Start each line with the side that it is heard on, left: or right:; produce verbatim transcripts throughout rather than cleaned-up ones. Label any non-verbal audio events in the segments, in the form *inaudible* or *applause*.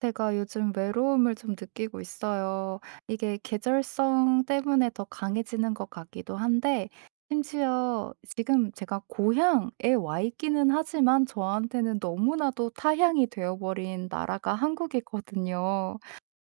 right: 제가 요즘 외로움을 좀 느끼고 있어요. 이게 계절성 때문에 더 강해지는 것 같기도 한데, 심지어 지금 제가 고향에 와 있기는 하지만 저한테는 너무나도 타향이 되어버린 나라가 한국이거든요.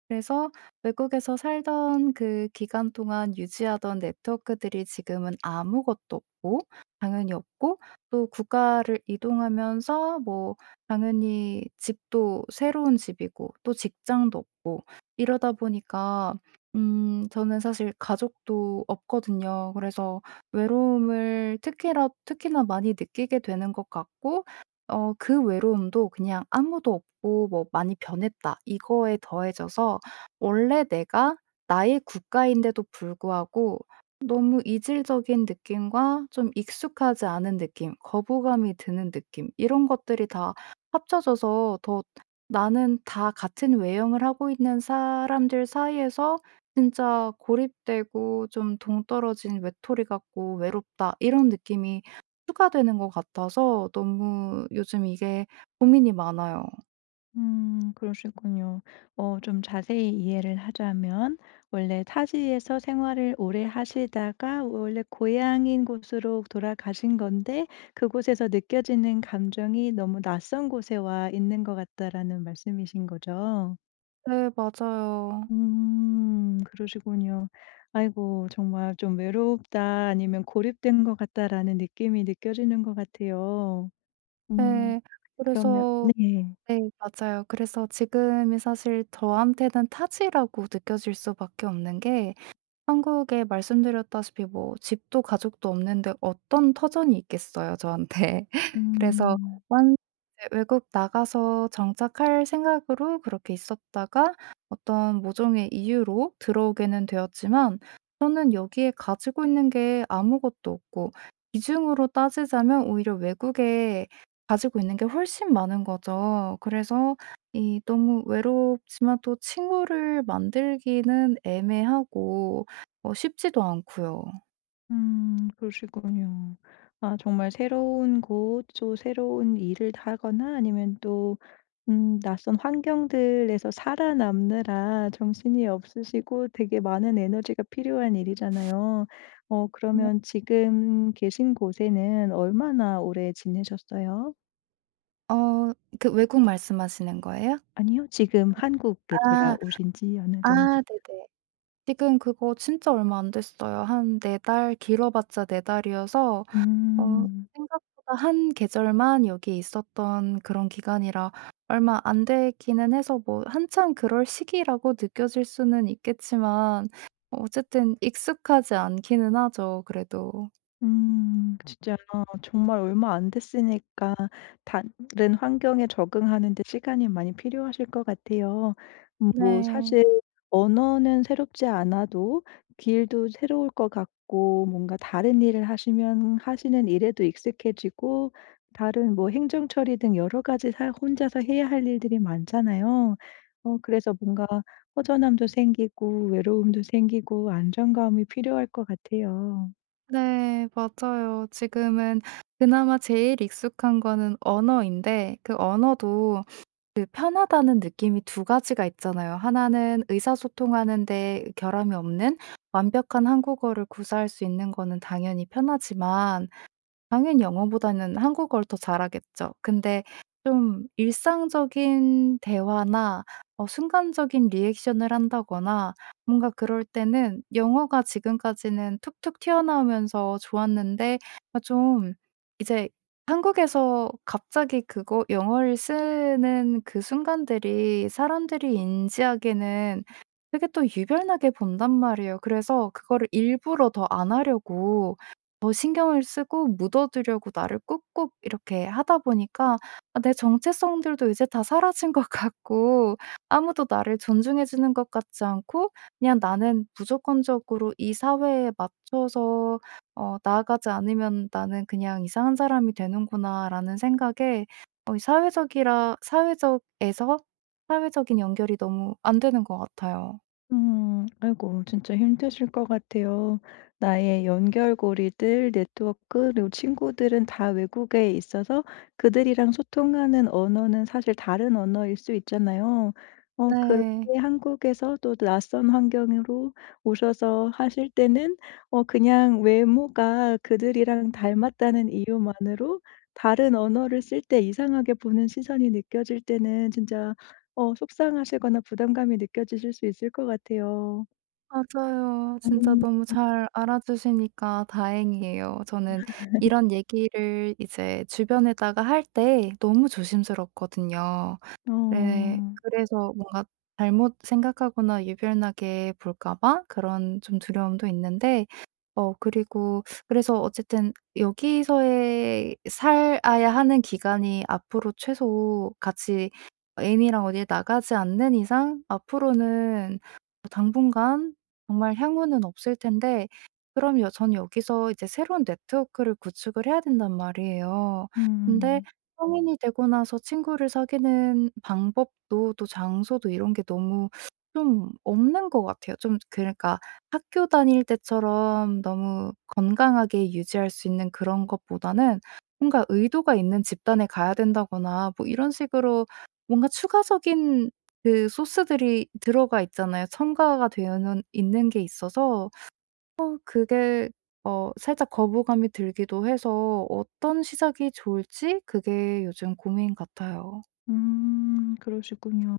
right: 그래서 외국에서 살던 그 기간 동안 유지하던 네트워크들이 지금은 아무것도 없고 당연히 없고, 또 국가를 이동하면서 뭐 당연히 집도 새로운 집이고 또 직장도 없고 이러다 보니까 음 저는 사실 가족도 없거든요. 그래서 외로움을 특히나 특히나 많이 느끼게 되는 것 같고 어 그 외로움도 그냥 '아무도 없고 뭐 많이 변했다.' 이거에 더해져서 원래 내가 나의 국가인데도 불구하고 너무 이질적인 느낌과 좀 익숙하지 않은 느낌, 거부감이 드는 느낌 이런 것들이 다 합쳐져서 더 나는 다 같은 외형을 하고 있는 사람들 사이에서 진짜 고립되고 좀 동떨어진 외톨이 같고 외롭다 이런 느낌이 추가되는 것 같아서 너무 요즘 이게 고민이 많아요.
left: 음 그러시군요. 어 좀 자세히 이해를 하자면 원래 타지에서 생활을 오래 하시다가 원래 고향인 곳으로 돌아가신 건데 그곳에서 느껴지는 감정이 너무 낯선 곳에 와 있는 것 같다라는 말씀이신 거죠?
right: 네, 맞아요.
left: 음 그러시군요. 아이고 정말 좀 '외롭다.' 아니면 '고립된 것 같다.'라는 느낌이 느껴지는 것 같아요. 음
right: 네.
left: 그러면
right: 그래서
left: 네.
right: 네 맞아요. 그래서 지금이 사실 저한테는 타지라고 느껴질 수밖에 없는 게 한국에 말씀드렸다시피 뭐 집도 가족도 없는데 어떤 터전이 있겠어요, 저한테. *laughs* 그래서
left: 음.
right: 완 이제 외국 나가서 정착할 생각으로 그렇게 있었다가 어떤 모종의 이유로 들어오게는 되었지만 저는 여기에 가지고 있는 게 아무것도 없고, 비중으로 따지자면 오히려 외국에 가지고 있는 게 훨씬 많은 거죠. 그래서 이 너무 외롭지만 또 친구를 만들기는 애매하고 어 쉽지도 않고요.
left: 음 그러시군요. 아 정말 새로운 곳 또 새로운 일을 하거나 아니면 또 음 낯선 환경들에서 살아남느라 정신이 없으시고 되게 많은 에너지가 필요한 일이잖아요. 어
right: 뭐
left: 그러면 지금 계신 곳에는 얼마나 오래 지내셨어요?
right: 어 그 외국 말씀하시는 거예요?
left: 아니요, 지금 한국에
right: 아.
left: 돌아오신 지 어느 정도?
right: 아 네네. 지금 그거 진짜 얼마 안 됐어요. 한 네 달, 길어봤자 네 달이어서 어
left: 음.
right: 생각보다 한 계절만 여기에 있었던 그런 기간이라 얼마 안 되기는 해서 뭐 한참 그럴 시기라고 느껴질 수는 있겠지만 어쨌든 익숙하지 않기는 하죠 그래도.
left: 음. 음. 진짜 어, 정말 얼마 안 됐으니까 다른 환경에 적응하는 데 시간이 많이 필요하실 것 같아요. 음 뭐
right: 네.
left: 사실 언어는 새롭지 않아도 길도 새로울 것 같고 뭔가 다른 일을 하시면 하시는 일에도 익숙해지고 다른 뭐 행정 처리 등 여러 가지 사 혼자서 해야 할 일들이 많잖아요. 어 그래서 뭔가 허전함도 생기고 외로움도 생기고 안정감이 필요할 것 같아요.
right: 네. 맞아요. 지금은 그나마 제일 익숙한 거는 언어인데 그 언어도 그 편하다는 느낌이 두 가지가 있잖아요. 하나는 의사소통하는 데 결함이 없는 완벽한 한국어를 구사할 수 있는 거는 당연히 편하지만, 당연히 영어보다는 한국어를 더 잘하겠죠. 근데 좀 일상적인 대화나 어 순간적인 리액션을 한다거나 뭔가 그럴 때는 영어가 지금까지는 툭툭 튀어나오면서 좋았는데, 아 좀 이제 한국에서 갑자기 그거 영어를 쓰는 그 순간들이 사람들이 인지하기에는 되게 또 유별나게 본단 말이에요. 그래서 그거를 일부러 더 안 하려고 더 신경을 쓰고 묻어 두려고 나를 꾹꾹 이렇게 하다 보니까 아 내 정체성들도 이제 다 사라진 것 같고 아무도 나를 존중해 주는 것 같지 않고 그냥 나는 무조건적으로 이 사회에 맞춰서 어 '나아가지 않으면 나는 그냥 이상한 사람이 되는구나.'라는 생각에 어 이 사회적이라 사회적에서 사회적인 연결이 너무 안 되는 것 같아요.
left: 음. 아이고 진짜 힘드실 것 같아요. 나의 연결고리들, 네트워크 그리고 친구들은 다 외국에 있어서 그들이랑 소통하는 언어는 사실 다른 언어일 수 있잖아요. 어 그렇게
right: 네.
left: 한국에서 또 낯선 환경으로 오셔서 하실 때는 어 그냥 외모가 그들이랑 닮았다는 이유만으로 다른 언어를 쓸 때 이상하게 보는 시선이 느껴질 때는 진짜 어 속상하시거나 부담감이 느껴지실 수 있을 것 같아요.
right: 맞아요. 진짜
left: 음.
right: 너무 잘 알아주시니까 다행이에요. 저는 이런 얘기를 이제 주변에다가 할 때 너무 조심스럽거든요.
left: 어.
right: 네.
left: 음.
right: 그래서 뭔가 잘못 생각하거나 유별나게 볼까 봐 그런 좀 두려움도 있는데 어 그리고 그래서 어쨌든 여기서의 살아야 하는 기간이 앞으로 최소 같이 애인이랑 어디에 나가지 않는 이상 앞으로는 뭐 당분간 정말 향후는 없을 텐데, 그럼 여 전 여기서 이제 새로운 네트워크를 구축을 해야 된단 말이에요. 근데
left: 음.
right: 성인이 되고 나서 친구를 사귀는 방법도 또 장소도 이런 게 너무 좀 없는 것 같아요. 좀 그러니까 학교 다닐 때처럼 너무 건강하게 유지할 수 있는 그런 것보다는 뭔가 의도가 있는 집단에 가야 된다거나 뭐 이런 식으로 뭔가 추가적인 그 소스들이 들어가 있잖아요. 첨가가 되어는 있는 게 있어서 어 그게 어 살짝 거부감이 들기도 해서 어떤 시작이 좋을지 그게 요즘 고민 같아요.
left: 음, 그러시군요.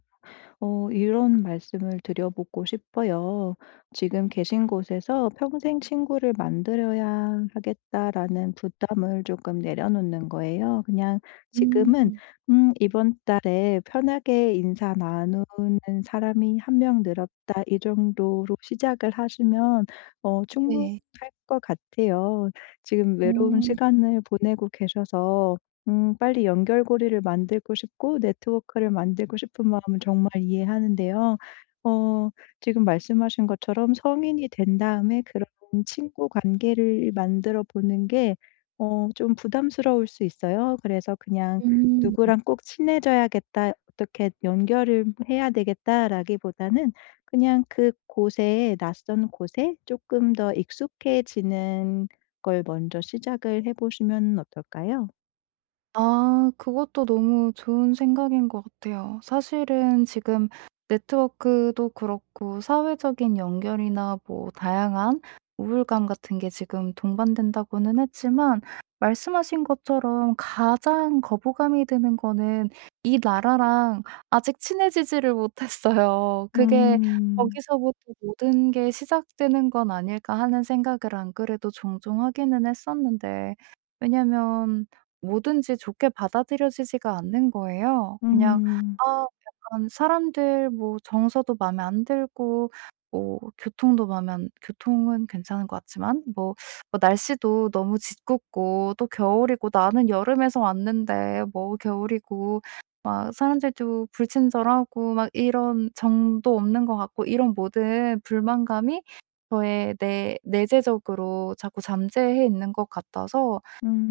left: 어, 이런 말씀을 드려보고 싶어요. 지금 계신 곳에서 평생 친구를 만들어야 하겠다라는 부담을 조금 내려놓는 거예요. 그냥 지금은,
right: 음.
left: 음, 이번 달에 편하게 인사 나누는 사람이 한 명 늘었다. 이 정도로 시작을 하시면, 어, 충분할
right: 네.
left: 것 같아요. 지금
right: 어.
left: 외로운 시간을 보내고 계셔서 음 빨리 연결고리를 만들고 싶고 네트워크를 만들고 싶은 마음은 정말 이해하는데요. 어 지금 말씀하신 것처럼 성인이 된 다음에 그런 친구 관계를 만들어 보는 게 어 좀 부담스러울 수 있어요. 그래서 그냥
right: 음.
left: '누구랑 꼭 친해져야겠다. 어떻게 연결을 해야 되겠다.'라기보다는 그냥 그곳에, 낯선 곳에 조금 더 익숙해지는 걸 먼저 시작을 해 보시면 어떨까요?
right: 아 그것도 너무 좋은 생각인 것 같아요. 사실은 지금 네트워크도 그렇고 사회적인 연결이나 뭐 다양한 우울감 같은 게 지금 동반된다고는 했지만 말씀하신 것처럼 가장 거부감이 드는 거는 이 나라랑 아직 친해지지를 못했어요. 그게
left: 음.
right: '거기서부터 모든 게 시작되는 건 아닐까.' 하는 생각을 안 그래도 종종 하기는 했었는데, 왜냐면 뭐든지 좋게 받아들여지지가 않는 거예요. 그냥
left: 음.
right: 아 약간 사람들 뭐 정서도 마음에 안 들고, 뭐 교통도 마음에 안, 교통은 괜찮은 것 같지만 뭐 뭐 날씨도 너무 짓궂고 또 겨울이고, 나는 여름에서 왔는데 뭐 겨울이고, 막 사람들도 불친절하고 막 이런 정도 없는 것 같고, 이런 모든 불만감이 저의 내 내재적으로 자꾸 잠재해 있는 것 같아서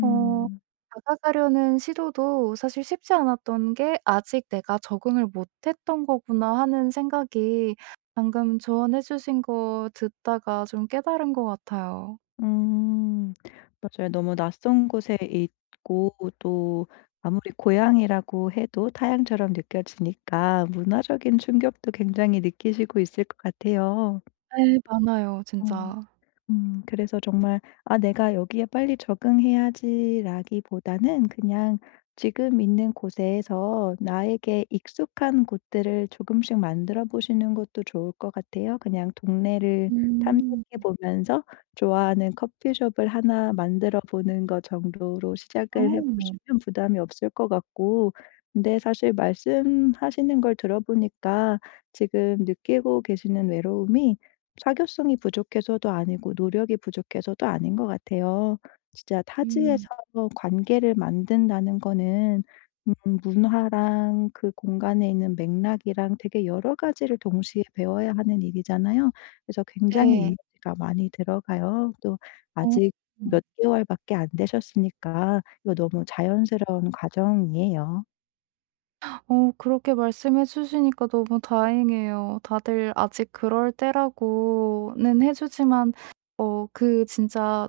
right: 어 다가가려는 시도도 사실 쉽지 않았던 게 '아직 내가 적응을 못 했던 거구나.' 하는 생각이 방금 조언해 주신 거 듣다가 좀 깨달은 것 같아요.
left: 음. 맞아요. 너무 낯선 곳에 있고 또 아무리 고향이라고 해도 타향처럼 느껴지니까 문화적인 충격도 굉장히 느끼시고 있을 것 같아요.
right: 네 많아요
left: 어.
right: 진짜.
left: 음 그래서 정말 '아 내가 여기에 빨리 적응해야지.'라기보다는 그냥 지금 있는 곳에서 나에게 익숙한 곳들을 조금씩 만들어 보시는 것도 좋을 것 같아요. 그냥 동네를
right: 음.
left: 탐색해 보면서 좋아하는 커피숍을 하나 만들어 보는 것 정도로 시작을 해
right: 어.
left: 보시면 부담이 없을 것 같고, 근데 사실 말씀하시는 걸 들어 보니까 지금 느끼고 계시는 외로움이 사교성이 부족해서도 아니고 노력이 부족해서도 아닌 것 같아요. 진짜
right: 음.
left: 타지에서 관계를 만든다는 거는 음 문화랑 그 공간에 있는 맥락이랑 되게 여러 가지를 동시에 배워야 하는 일이잖아요. 그래서 굉장히
right: 네.
left: 에너지가 많이 들어가요. 또
right: 어.
left: 아직 몇 개월밖에 안 되셨으니까 이거 너무 자연스러운 과정이에요.
right: 어 그렇게 말씀해 주시니까 너무 다행이에요. 다들 아직 그럴 때라고는 해 주지만 어 그 진짜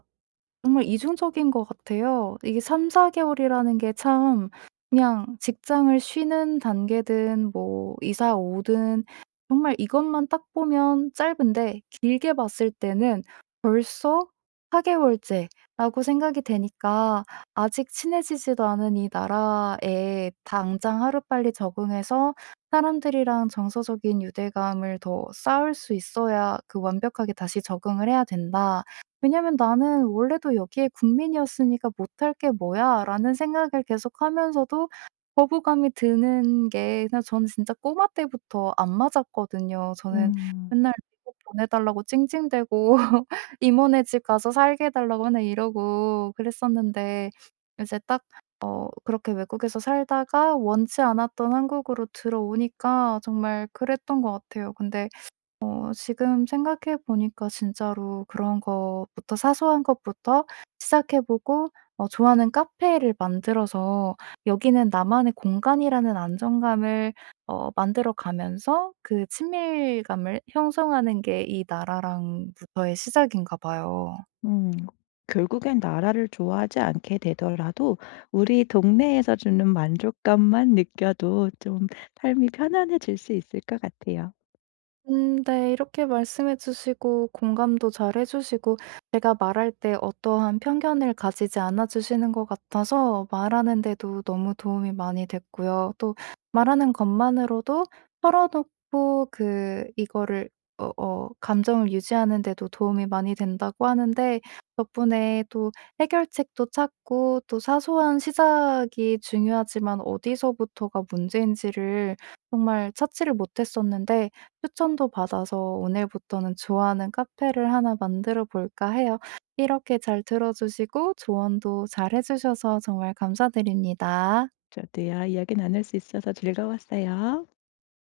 right: 정말 이중적인 것 같아요. 이게 삼사 개월이라는 게 참 그냥 직장을 쉬는 단계든 뭐 이사 오든 정말 이것만 딱 보면 짧은데, 길게 봤을 때는 벌써 사 개월째라고 생각이 되니까 아직 친해지지도 않은 이 나라에 당장 하루빨리 적응해서 사람들이랑 정서적인 유대감을 더 쌓을 수 있어야 그 완벽하게 다시 적응을 해야 된다. 왜냐면 '나는 원래도 여기에 국민이었으니까 못할 게 뭐야.'라는 생각을 계속하면서도 거부감이 드는 게, 그냥 저는 진짜 꼬마 때부터 안 맞았거든요. 저는
left: 음.
right: 맨날 미국 보내 달라고 찡찡대고 *laughs* 이모네 집 가서 살게 해 달라고 맨날 이러고 그랬었는데, 이제 딱 어 그렇게 외국에서 살다가 원치 않았던 한국으로 들어오니까 정말 그랬던 것 같아요. 근데 어 지금 생각해 보니까 진짜로 그런 것부터 사소한 것부터 시작해 보고 어 좋아하는 카페를 만들어서 여기는 나만의 공간이라는 안정감을 어 만들어 가면서 그 친밀감을 형성하는 게 이 나라랑부터의 시작인가 봐요.
left: 음. 결국엔 나라를 좋아하지 않게 되더라도 우리 동네에서 주는 만족감만 느껴도 좀 삶이 편안해질 수 있을 것 같아요.
right: 음 네. 이렇게 말씀해 주시고 공감도 잘해 주시고 제가 말할 때 어떠한 편견을 가지지 않아 주시는 것 같아서 말하는 데도 너무 도움이 많이 됐고요. 또 말하는 것만으로도 털어놓고 그 이거를 어 어 감정을 유지하는 데도 도움이 많이 된다고 하는데 덕분에 또 해결책도 찾고 또 사소한 시작이 중요하지만 어디서부터가 문제인지를 정말 찾지를 못했었는데 추천도 받아서 오늘부터는 좋아하는 카페를 하나 만들어 볼까 해요. 이렇게 잘 들어주시고 조언도 잘 해주셔서 정말 감사드립니다.
left: 저도요. 이야기 나눌 수 있어서 즐거웠어요.